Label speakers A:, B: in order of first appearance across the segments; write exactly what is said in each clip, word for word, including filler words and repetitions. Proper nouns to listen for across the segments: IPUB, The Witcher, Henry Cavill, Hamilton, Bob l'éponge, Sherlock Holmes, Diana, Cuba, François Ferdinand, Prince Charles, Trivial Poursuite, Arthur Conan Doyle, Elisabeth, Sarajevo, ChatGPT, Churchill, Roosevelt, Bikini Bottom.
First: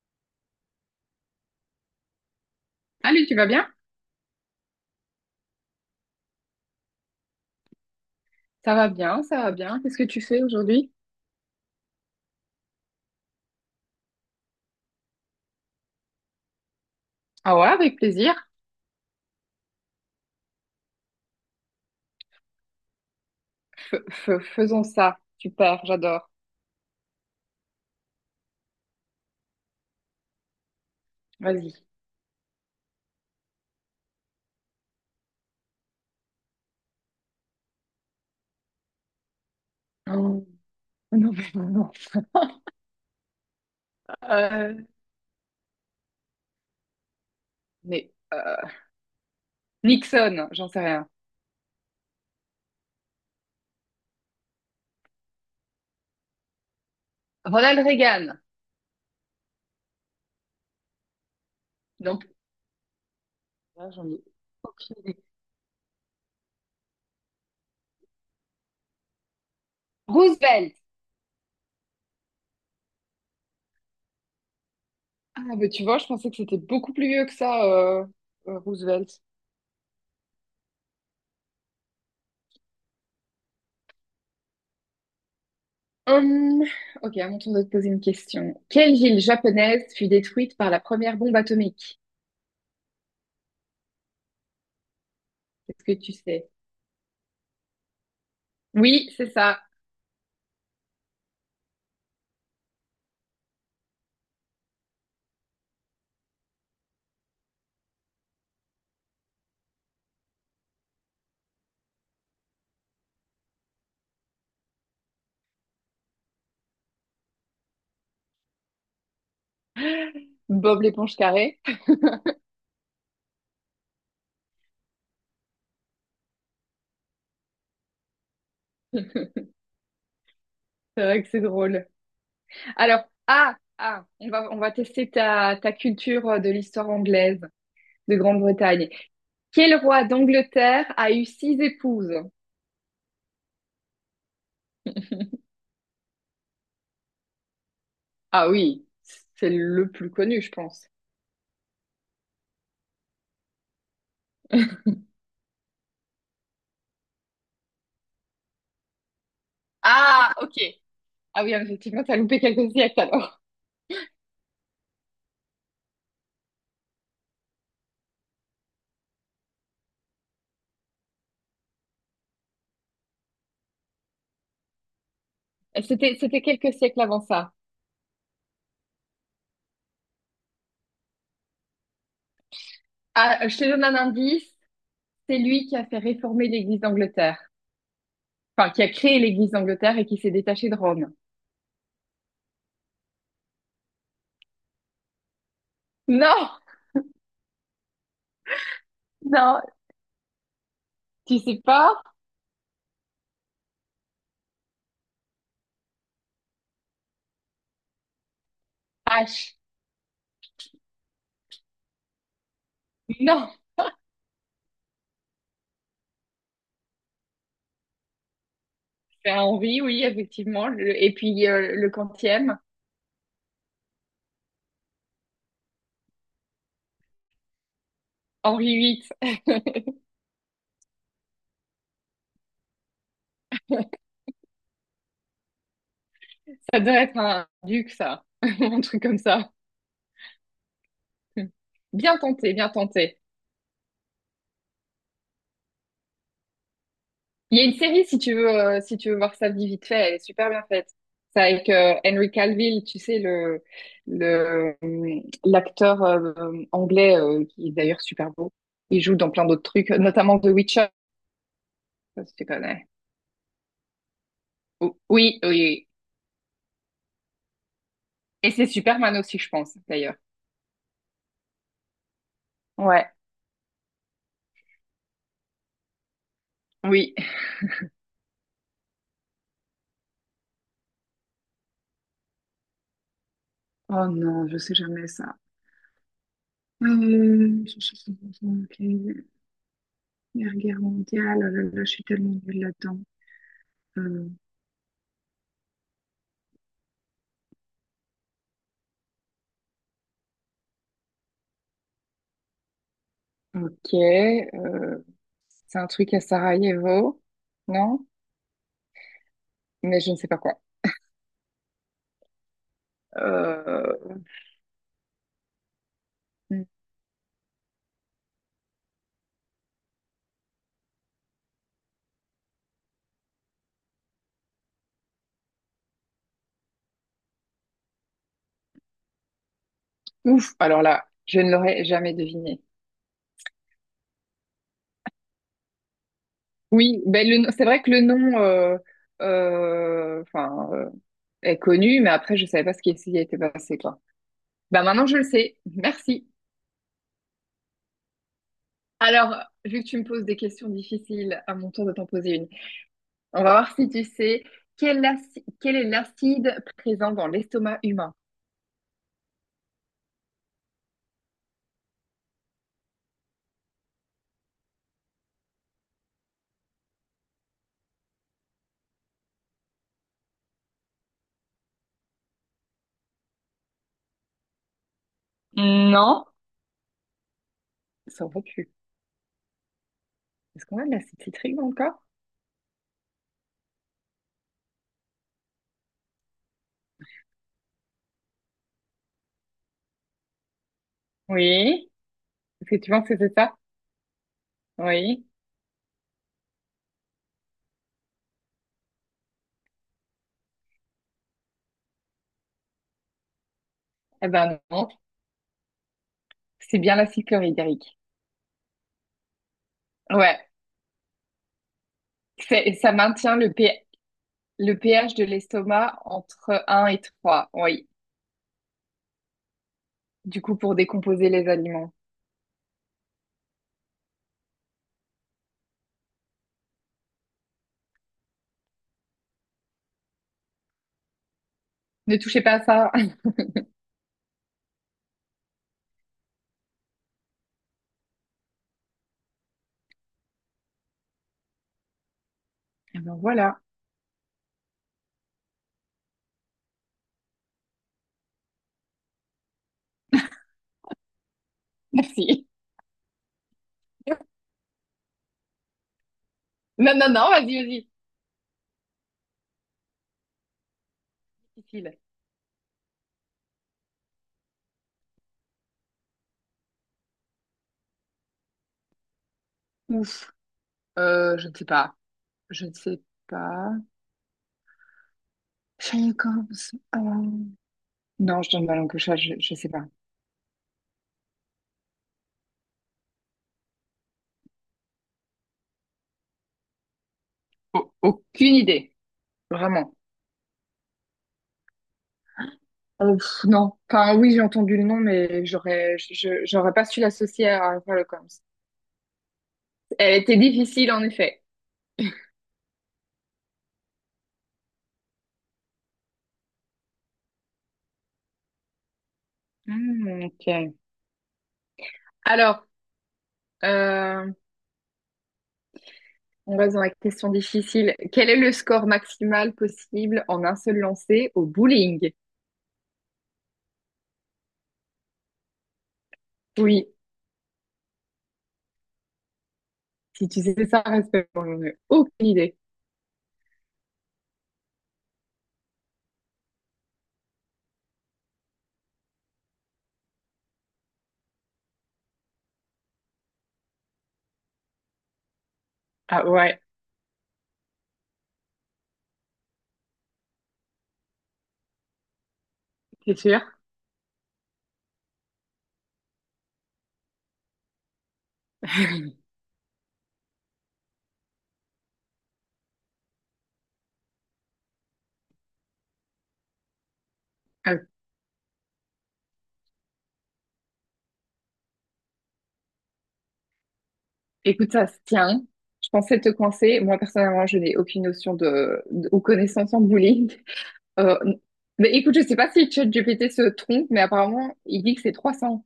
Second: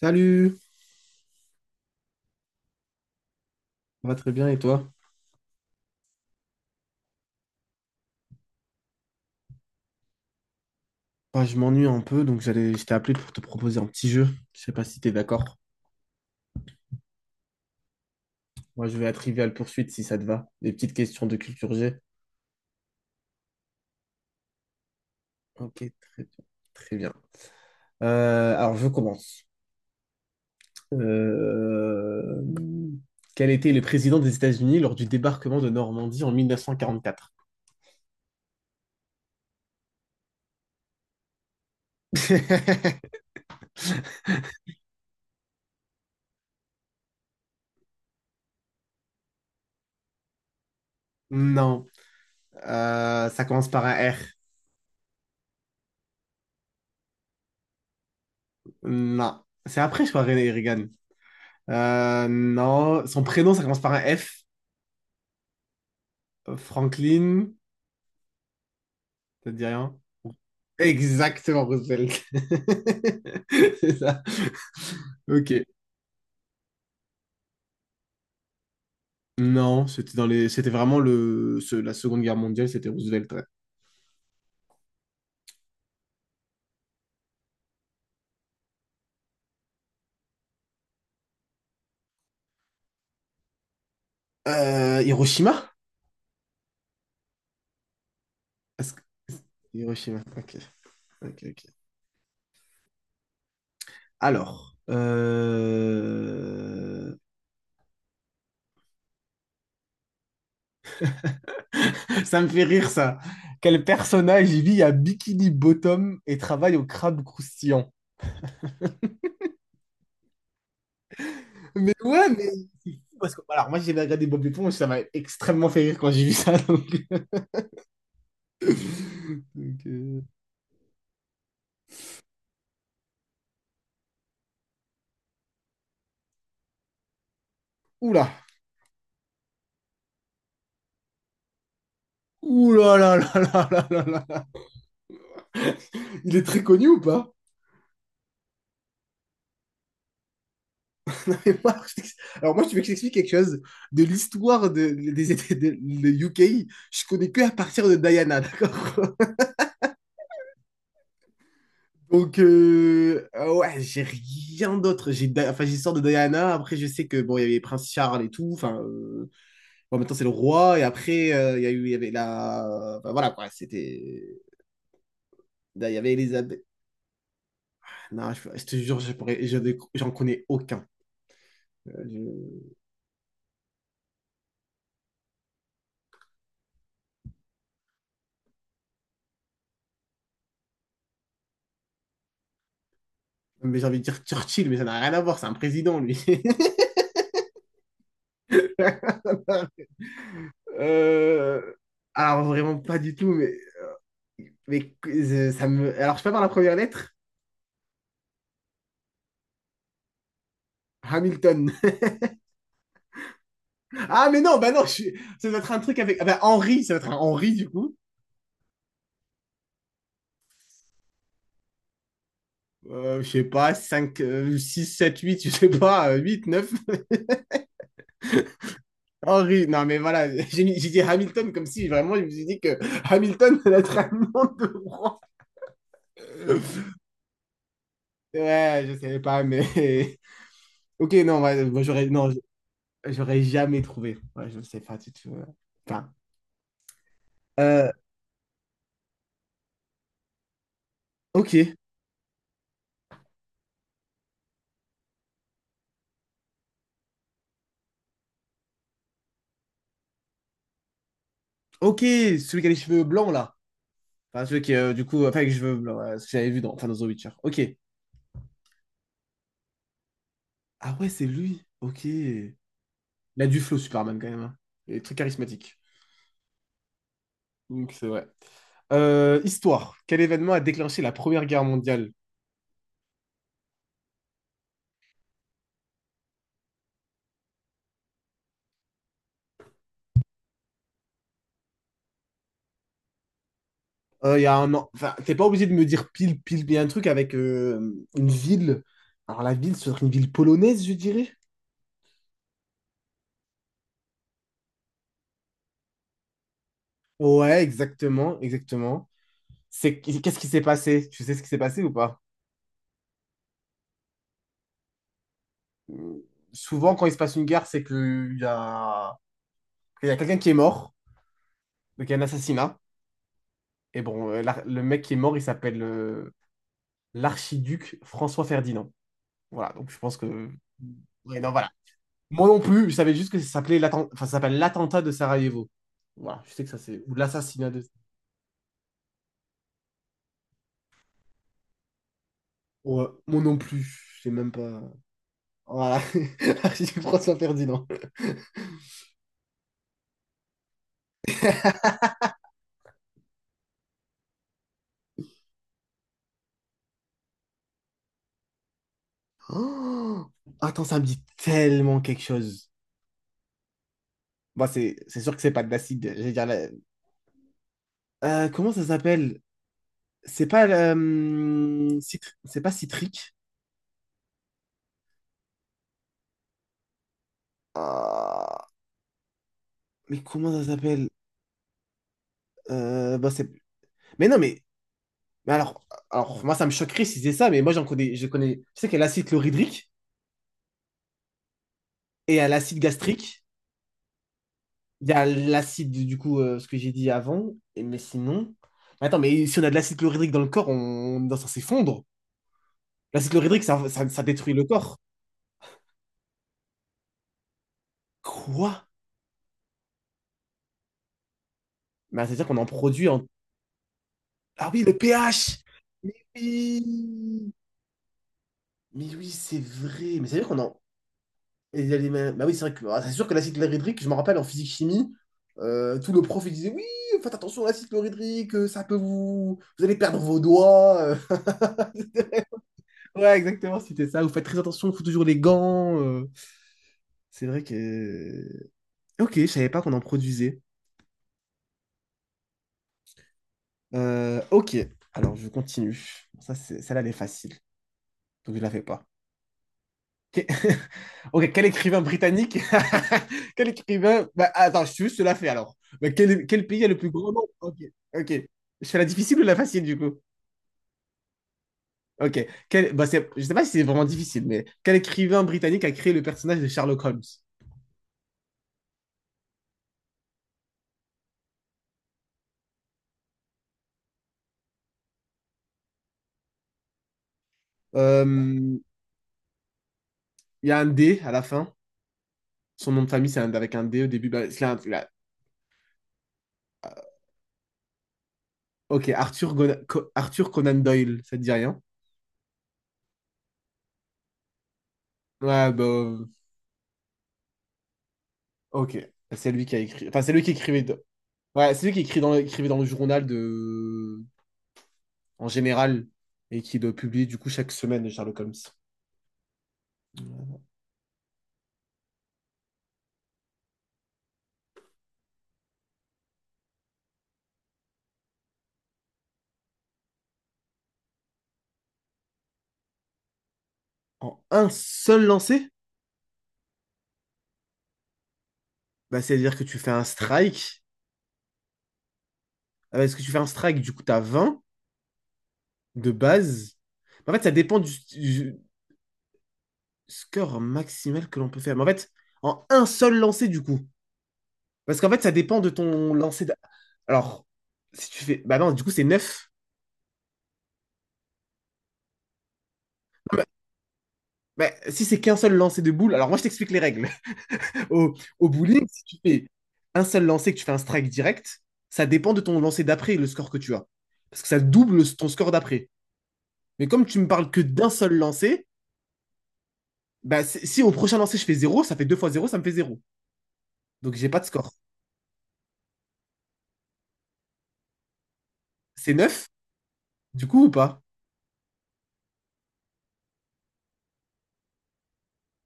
A: Salut,
B: Allez, tu vas bien?
A: ça va très bien et toi?
B: Ça va bien, ça va bien. Qu'est-ce que tu fais aujourd'hui?
A: Bah, je m'ennuie un peu, donc j'allais, je t'ai appelé pour te proposer un petit jeu. Je sais pas si t'es d'accord.
B: Ah ouais, avec plaisir.
A: Moi, je vais à Trivial Poursuite si ça te va. Des petites questions de culture G.
B: F- f- faisons ça.
A: Ok,
B: Super,
A: très bien.
B: j'adore.
A: Très bien. Euh, alors, je commence.
B: Vas-y.
A: Euh, Quel était le président des États-Unis lors du débarquement de Normandie en mille neuf cent quarante-quatre?
B: Oh, non, mais non. Non. Euh, mais euh, Nixon, j'en sais rien.
A: Non. Euh, ça commence par un R.
B: Ronald Reagan.
A: Non. C'est après, je crois, René Reagan.
B: Non
A: Euh,
B: plus.
A: non. Son prénom, ça commence
B: Ah,
A: par
B: j'en
A: un
B: ai
A: F.
B: aucune idée.
A: Franklin, ça te dit rien?
B: Roosevelt.
A: Exactement, Roosevelt. C'est ça.
B: Ah,
A: Ok.
B: mais tu vois, je pensais que c'était beaucoup plus vieux que ça, euh, euh, Roosevelt.
A: Non, c'était dans les... c'était vraiment le... ce- la Seconde Guerre mondiale, c'était Roosevelt, ouais.
B: Hum, ok, à mon tour de te poser une question. Quelle ville japonaise fut détruite par la première bombe atomique?
A: Euh, Hiroshima?
B: Qu'est-ce que tu sais?
A: Est-ce que-
B: Oui, c'est ça.
A: Hiroshima, ok. Ok, ok. Alors, euh, ça me fait rire ça. Quel personnage vit à Bikini Bottom et travaille au crabe croustillant?
B: Bob l'éponge carrée.
A: Mais ouais, mais c'est fou parce que alors moi j'ai regardé Bob l'éponge, ça m'a extrêmement fait rire quand j'ai vu ça. Donc.
B: C'est
A: Donc, euh,
B: vrai que c'est drôle. Alors, ah, ah, on va, on va tester ta, ta culture euh, de l'histoire anglaise de
A: Oula!
B: Grande-Bretagne. Quel roi d'Angleterre a eu six épouses?
A: Ouh là là là là là là là. Il est très connu ou pas?
B: Ah oui, c'est le plus connu, je pense.
A: moi, je t'ex- Alors moi, tu veux que je t'explique quelque chose de l'histoire de, des États de, le U K. Je connais que à partir de Diana, d'accord?
B: Ah, ok. Ah oui, effectivement, t'as
A: Donc
B: loupé quelques siècles
A: euh,
B: alors.
A: ah ouais, j'ai rien d'autre. J'ai Di- enfin j'ai l'histoire de Diana. Après, je sais que bon, il y avait Prince Charles et tout. Enfin, euh, bon, maintenant c'est le roi. Et après, euh, il y a eu, il y avait la, enfin, voilà quoi. C'était, il y avait
B: C'était, c'était
A: Elisabeth.
B: quelques siècles avant ça.
A: Non, je, je te jure, je pourrais, je j'en connais aucun. Je-
B: Ah, je te donne un indice. C'est lui qui a fait réformer l'Église d'Angleterre. Enfin, qui a créé l'Église d'Angleterre et qui s'est détaché de Rome.
A: Mais j'ai envie de dire Churchill, mais ça n'a rien à voir, c'est un président, lui.
B: Non, non, tu sais
A: Euh,
B: pas?
A: Alors, vraiment pas du tout. mais... mais euh, ça me... Alors, je peux par la première lettre?
B: H.
A: Hamilton.
B: Non,
A: Ah, mais non, bah non, je ça doit être un truc avec. Ah, bah, Henry, ça doit être un Henry, du coup.
B: c'est Henri, oui, effectivement. Le- et puis euh, le quantième,
A: Euh, je sais pas, cinq euh, six sept huit je sais pas, euh, huit neuf
B: Henri huit.
A: Henry, non, mais voilà, j'ai j'ai dit Hamilton comme si vraiment, je me suis dit que Hamilton, ça doit être un nom de roi.
B: Ça doit être un duc, ça, un
A: Ouais, je
B: truc comme
A: savais pas,
B: ça.
A: mais. Ok, non, ouais, moi, j'aurais
B: Bien
A: non,
B: tenté, bien tenté.
A: j'aurais jamais trouvé. Ouais, je ne sais pas du tout. euh. Enfin,
B: Il y a une
A: euh,
B: série, si tu veux, euh, si tu veux voir ça vite fait, elle est super bien faite. C'est avec
A: ok,
B: euh, Henry Cavill, tu sais, le, le, euh, l'acteur euh, anglais, euh, qui est d'ailleurs super beau. Il joue dans plein d'autres trucs, notamment The Witcher,
A: ok,
B: si tu
A: celui qui a les
B: connais.
A: cheveux blancs là. Enfin, celui qui, euh,
B: O-
A: du coup, enfin,
B: Oui,
A: avec
B: oui.
A: les cheveux
B: Oui.
A: blancs, euh, ce que j'avais vu dans, enfin, dans The Witcher. Ok.
B: Et c'est Superman aussi, je pense, d'ailleurs.
A: Ah ouais, c'est lui. Ok. Il
B: Ouais,
A: a du flow, Superman, quand même, hein. Il est très charismatique.
B: oui.
A: Donc, c'est vrai. Euh, histoire. Quel événement a déclenché la Première Guerre mondiale?
B: Oh non, je sais jamais ça. Euh, je- je- je- je- ok. Première guerre mondiale, oh là là, je suis tellement nulle là-dedans. Euh,
A: Euh, Il y a un an. Enfin, t'es pas obligé de me dire pile, pile. Il y a un truc avec euh, une ville. Alors, la ville, ce serait une ville polonaise, je dirais.
B: Ok, euh, c'est un truc à Sarajevo,
A: Ouais,
B: non?
A: exactement, exactement. C'est
B: Mais je ne sais pas
A: qu'est-ce qui
B: quoi.
A: s'est passé? Tu sais ce qui s'est passé ou pas?
B: Euh,
A: Euh, Souvent, quand il se passe une guerre, c'est qu'il y a, il y a quelqu'un qui est mort, donc il y a un assassinat. Et bon, euh, l'ar- le mec qui est mort, il s'appelle euh, l'archiduc François Ferdinand. Voilà, donc je pense que.
B: ouf, alors là,
A: Ouais,
B: je
A: non,
B: ne
A: voilà.
B: l'aurais jamais
A: Moi non
B: deviné.
A: plus, je savais juste que ça s'appelait l'atten- enfin, ça s'appelle l'attentat de Sarajevo. Voilà, je sais que ça c'est.
B: Oui,
A: Ou
B: ben le, c'est
A: l'assassinat
B: vrai
A: de.
B: que le nom euh, euh, enfin, euh, est connu, mais après, je ne savais pas ce qui
A: Ouais,
B: s'y était
A: moi non
B: passé,
A: plus,
B: quoi.
A: je sais même pas.
B: Ben maintenant, je le sais.
A: Voilà,
B: Merci.
A: l'archiduc François Ferdinand.
B: Alors, vu que tu me poses des questions difficiles, à mon tour de t'en poser une. On va voir si tu sais quel, aci- quel est l'acide présent dans l'estomac humain.
A: Oh. Attends, ça me dit tellement quelque chose. Bon, c'est c'est sûr que c'est pas de l'acide. J'allais dire la- Euh, comment ça s'appelle? C'est pas euh, citr- c'est pas citrique.
B: Non. Ça aurait
A: Ah,
B: pu.
A: mais comment ça
B: Est-ce qu'on a de
A: s'appelle?
B: l'acide citrique dans le corps?
A: Euh, bah, c'est- mais non mais, mais alors alors moi ça me choquerait si c'est ça, mais moi j'en connais je connais. Je sais qu'il y a l'acide chlorhydrique
B: Oui.
A: et il y a
B: Est-ce que
A: l'acide
B: tu penses que c'est
A: gastrique.
B: ça?
A: Il y a
B: Oui.
A: l'acide du coup euh, ce que j'ai dit avant. Et, mais sinon, mais attends, mais si on a de l'acide chlorhydrique dans le corps, on, on est censé fondre. L'acide ça, ça, ça
B: Eh
A: détruit
B: ben
A: le
B: non,
A: corps.
B: c'est bien l'acide chlorhydrique.
A: Quoi?
B: Ouais.
A: Mais c'est-à-dire qu'on en
B: C'est- ça
A: produit en...
B: maintient le, P-
A: Ah
B: le
A: oui, le
B: pH de
A: pH!
B: l'estomac
A: Mais
B: entre un et trois.
A: oui!
B: Oui.
A: Mais oui, c'est vrai. Mais
B: Du
A: c'est-à-dire
B: coup,
A: qu'on
B: pour
A: en...
B: décomposer les
A: Il
B: aliments.
A: y a les mêmes- Bah oui, c'est vrai que... ah, c'est sûr que l'acide chlorhydrique, je me rappelle en physique-chimie, euh, tout le prof il disait, oui, faites attention à l'acide chlorhydrique, euh, ça peut vous... Vous allez perdre vos doigts, euh.
B: Ne touchez pas à ça.
A: Ouais, exactement, c'était ça. Vous faites très attention, il faut toujours les gants, euh. C'est vrai que... Ok, je savais pas qu'on en produisait.
B: Eh ben voilà.
A: Euh, ok, alors je continue. Ça, c'est- celle-là, elle est facile. Donc je ne la fais pas. Que- Ok, quel écrivain
B: Merci.
A: britannique? Quel écrivain? Bah, attends, je je te la fais alors. Bah, quel, quel pays a
B: Non,
A: le
B: non,
A: plus grand
B: non,
A: nombre?
B: vas-y,
A: Ok,
B: vas-y.
A: ok. Je fais la difficile ou la facile du coup?
B: Difficile.
A: Ok. Quel... Bah, c'est... Je ne sais pas si c'est vraiment difficile, mais quel écrivain britannique a créé le personnage de Sherlock Holmes?
B: Ouf. Euh, je ne sais pas. Je ne sais pas. Sherlock Holmes. Euh, non, je donne ma
A: Euh,
B: langue au chat, je ne sais pas.
A: Il y a un D à la fin. Son nom de famille, c'est un- avec un D au début. Bah, c'est un- là. Euh,
B: Au- aucune idée.
A: Ok, Arthur, Gona-
B: Vraiment.
A: Co- Arthur Conan Doyle, ça te dit rien?
B: Euh, pff, non. Enfin, oui, j'ai entendu le nom, mais
A: Ouais, bah,
B: j'aurais, je,
A: euh,
B: je- j'aurais pas su l'associer à Sherlock Holmes.
A: ok. C'est lui qui a écrit.
B: Elle
A: Enfin, c'est
B: était
A: lui qui écrivait.
B: difficile, en effet.
A: Ouais, c'est lui qui écrit dans, écrivait dans le journal de, en général, et qui le publie du coup chaque semaine, Sherlock Holmes.
B: Hmm, ok. Alors, euh, on reste dans la question difficile. Quel est le score maximal possible en un seul lancer au bowling?
A: En un seul lancer?
B: Oui,
A: Bah, c'est-à-dire que tu fais un
B: si tu sais ça,
A: strike.
B: respecte-moi. J'en ai aucune idée.
A: Ah. Parce que tu fais un strike, du coup, t'as vingt de base. En fait, ça dépend du, du score maximal que l'on peut faire. Mais en fait, en un seul lancer, du coup. Parce qu'en fait, ça dépend de ton
B: Ah
A: lancer. d'a-
B: ouais.
A: Alors, si tu fais. Bah non, du coup, c'est neuf.
B: C'est
A: Non,
B: sûr.
A: mais- si c'est qu'un seul lancer de boule, alors moi, je t'explique les règles. Au, au bowling, si tu fais un seul lancer, que tu fais un strike direct, ça dépend de ton lancer d'après, le score que tu as. Parce que ça double ton score d'après. Mais comme tu me parles que
B: Euh,
A: d'un seul lancer, bah, c'est- si au prochain lancer je fais zéro, ça fait deux fois zéro, ça me fait zéro. Donc j'ai pas de score.
B: écoute, ça se tient. Je pensais te coincer. Moi, personnellement, je n'ai aucune notion de, de-
A: C'est
B: ou
A: neuf
B: connaissance en bullying.
A: du coup ou pas?
B: Euh, mais écoute, je sais pas si ChatGPT se trompe, mais apparemment, il dit que c'est trois cents.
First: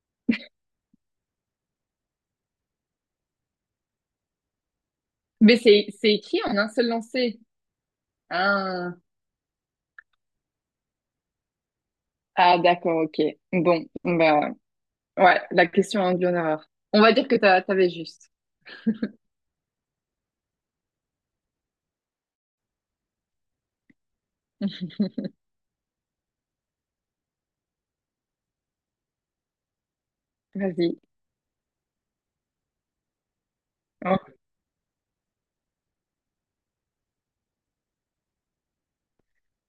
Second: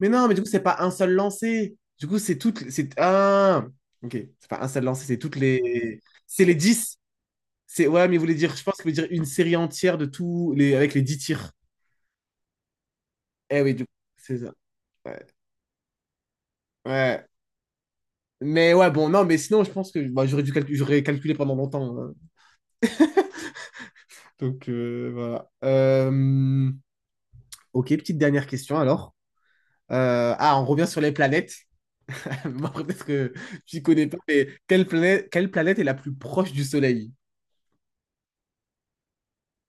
A: Mais non, mais du coup, c'est pas un seul lancer. Du coup, c'est toutes. C'est un. Ok, c'est pas un seul lancer, c'est toutes
B: Mais c'est,
A: les.
B: c'est écrit
A: C'est les
B: en un seul
A: dix.
B: lancer.
A: C'est... Ouais, mais vous voulez dire, je pense que vous
B: Ah,
A: voulez dire une série entière de tous les, avec les dix tirs.
B: ah d'accord, ok.
A: Eh oui, du
B: Bon,
A: coup, c'est
B: bah,
A: ça. Ouais.
B: ouais, la question a induit en erreur. On va dire
A: Ouais.
B: que t'as- t'avais juste.
A: Mais ouais, bon, non, mais sinon, je pense que bah, j'aurais dû calcu- j'aurais calculé pendant longtemps, hein. Donc, euh, voilà. Euh, ok, petite dernière question alors. Euh, ah, on revient
B: Vas-y.
A: sur les planètes. Moi, peut-être que tu connais pas,
B: Hein.
A: mais quelle planète, quelle planète est la plus proche du Soleil?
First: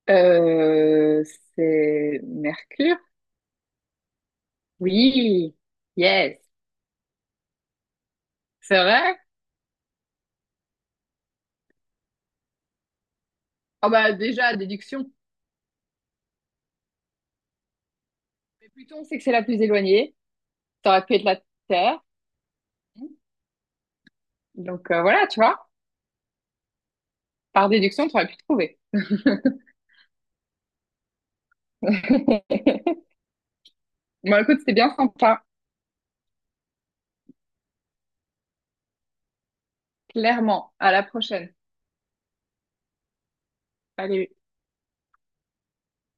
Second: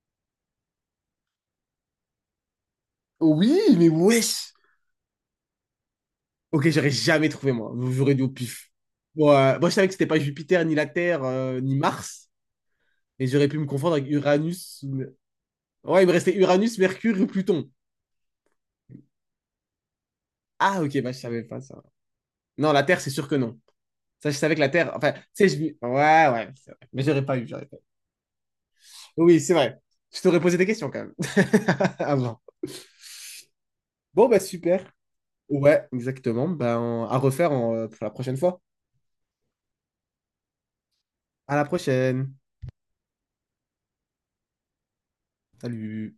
B: Euh, c'est Mercure?
A: Oui, mais wesh!
B: Oui. Yes.
A: Ok, j'aurais jamais trouvé, moi. J'aurais dû au pif.
B: C'est vrai?
A: Bon, euh, moi, je savais que c'était pas Jupiter, ni la Terre, euh, ni Mars. Et j'aurais pu me
B: Ah
A: confondre avec
B: bah déjà,
A: Uranus. ou-
B: déduction.
A: Ouais, il me restait Uranus, Mercure et Pluton.
B: Mais Pluton, c'est que c'est la plus éloignée.
A: Ah,
B: Ça
A: ok,
B: aurait
A: bah,
B: pu
A: je
B: être la
A: savais pas ça.
B: Terre.
A: Non, la Terre, c'est sûr que non. Ça, je savais que la
B: Donc
A: Terre.
B: euh,
A: Enfin, tu
B: voilà, tu
A: sais, je.
B: vois,
A: Dis. Ouais, ouais, c'est vrai. Mais j'aurais pas eu, j'aurais
B: par
A: pas eu.
B: déduction, tu aurais pu trouver.
A: Oui, c'est vrai. Je t'aurais posé des questions quand même. Avant. Bon,
B: Bon,
A: bah,
B: écoute, c'était
A: super.
B: bien sympa,
A: Ouais, exactement. Ben, à refaire en- pour la prochaine fois.
B: clairement. À la prochaine.
A: À la prochaine.
B: Allez.
A: Salut.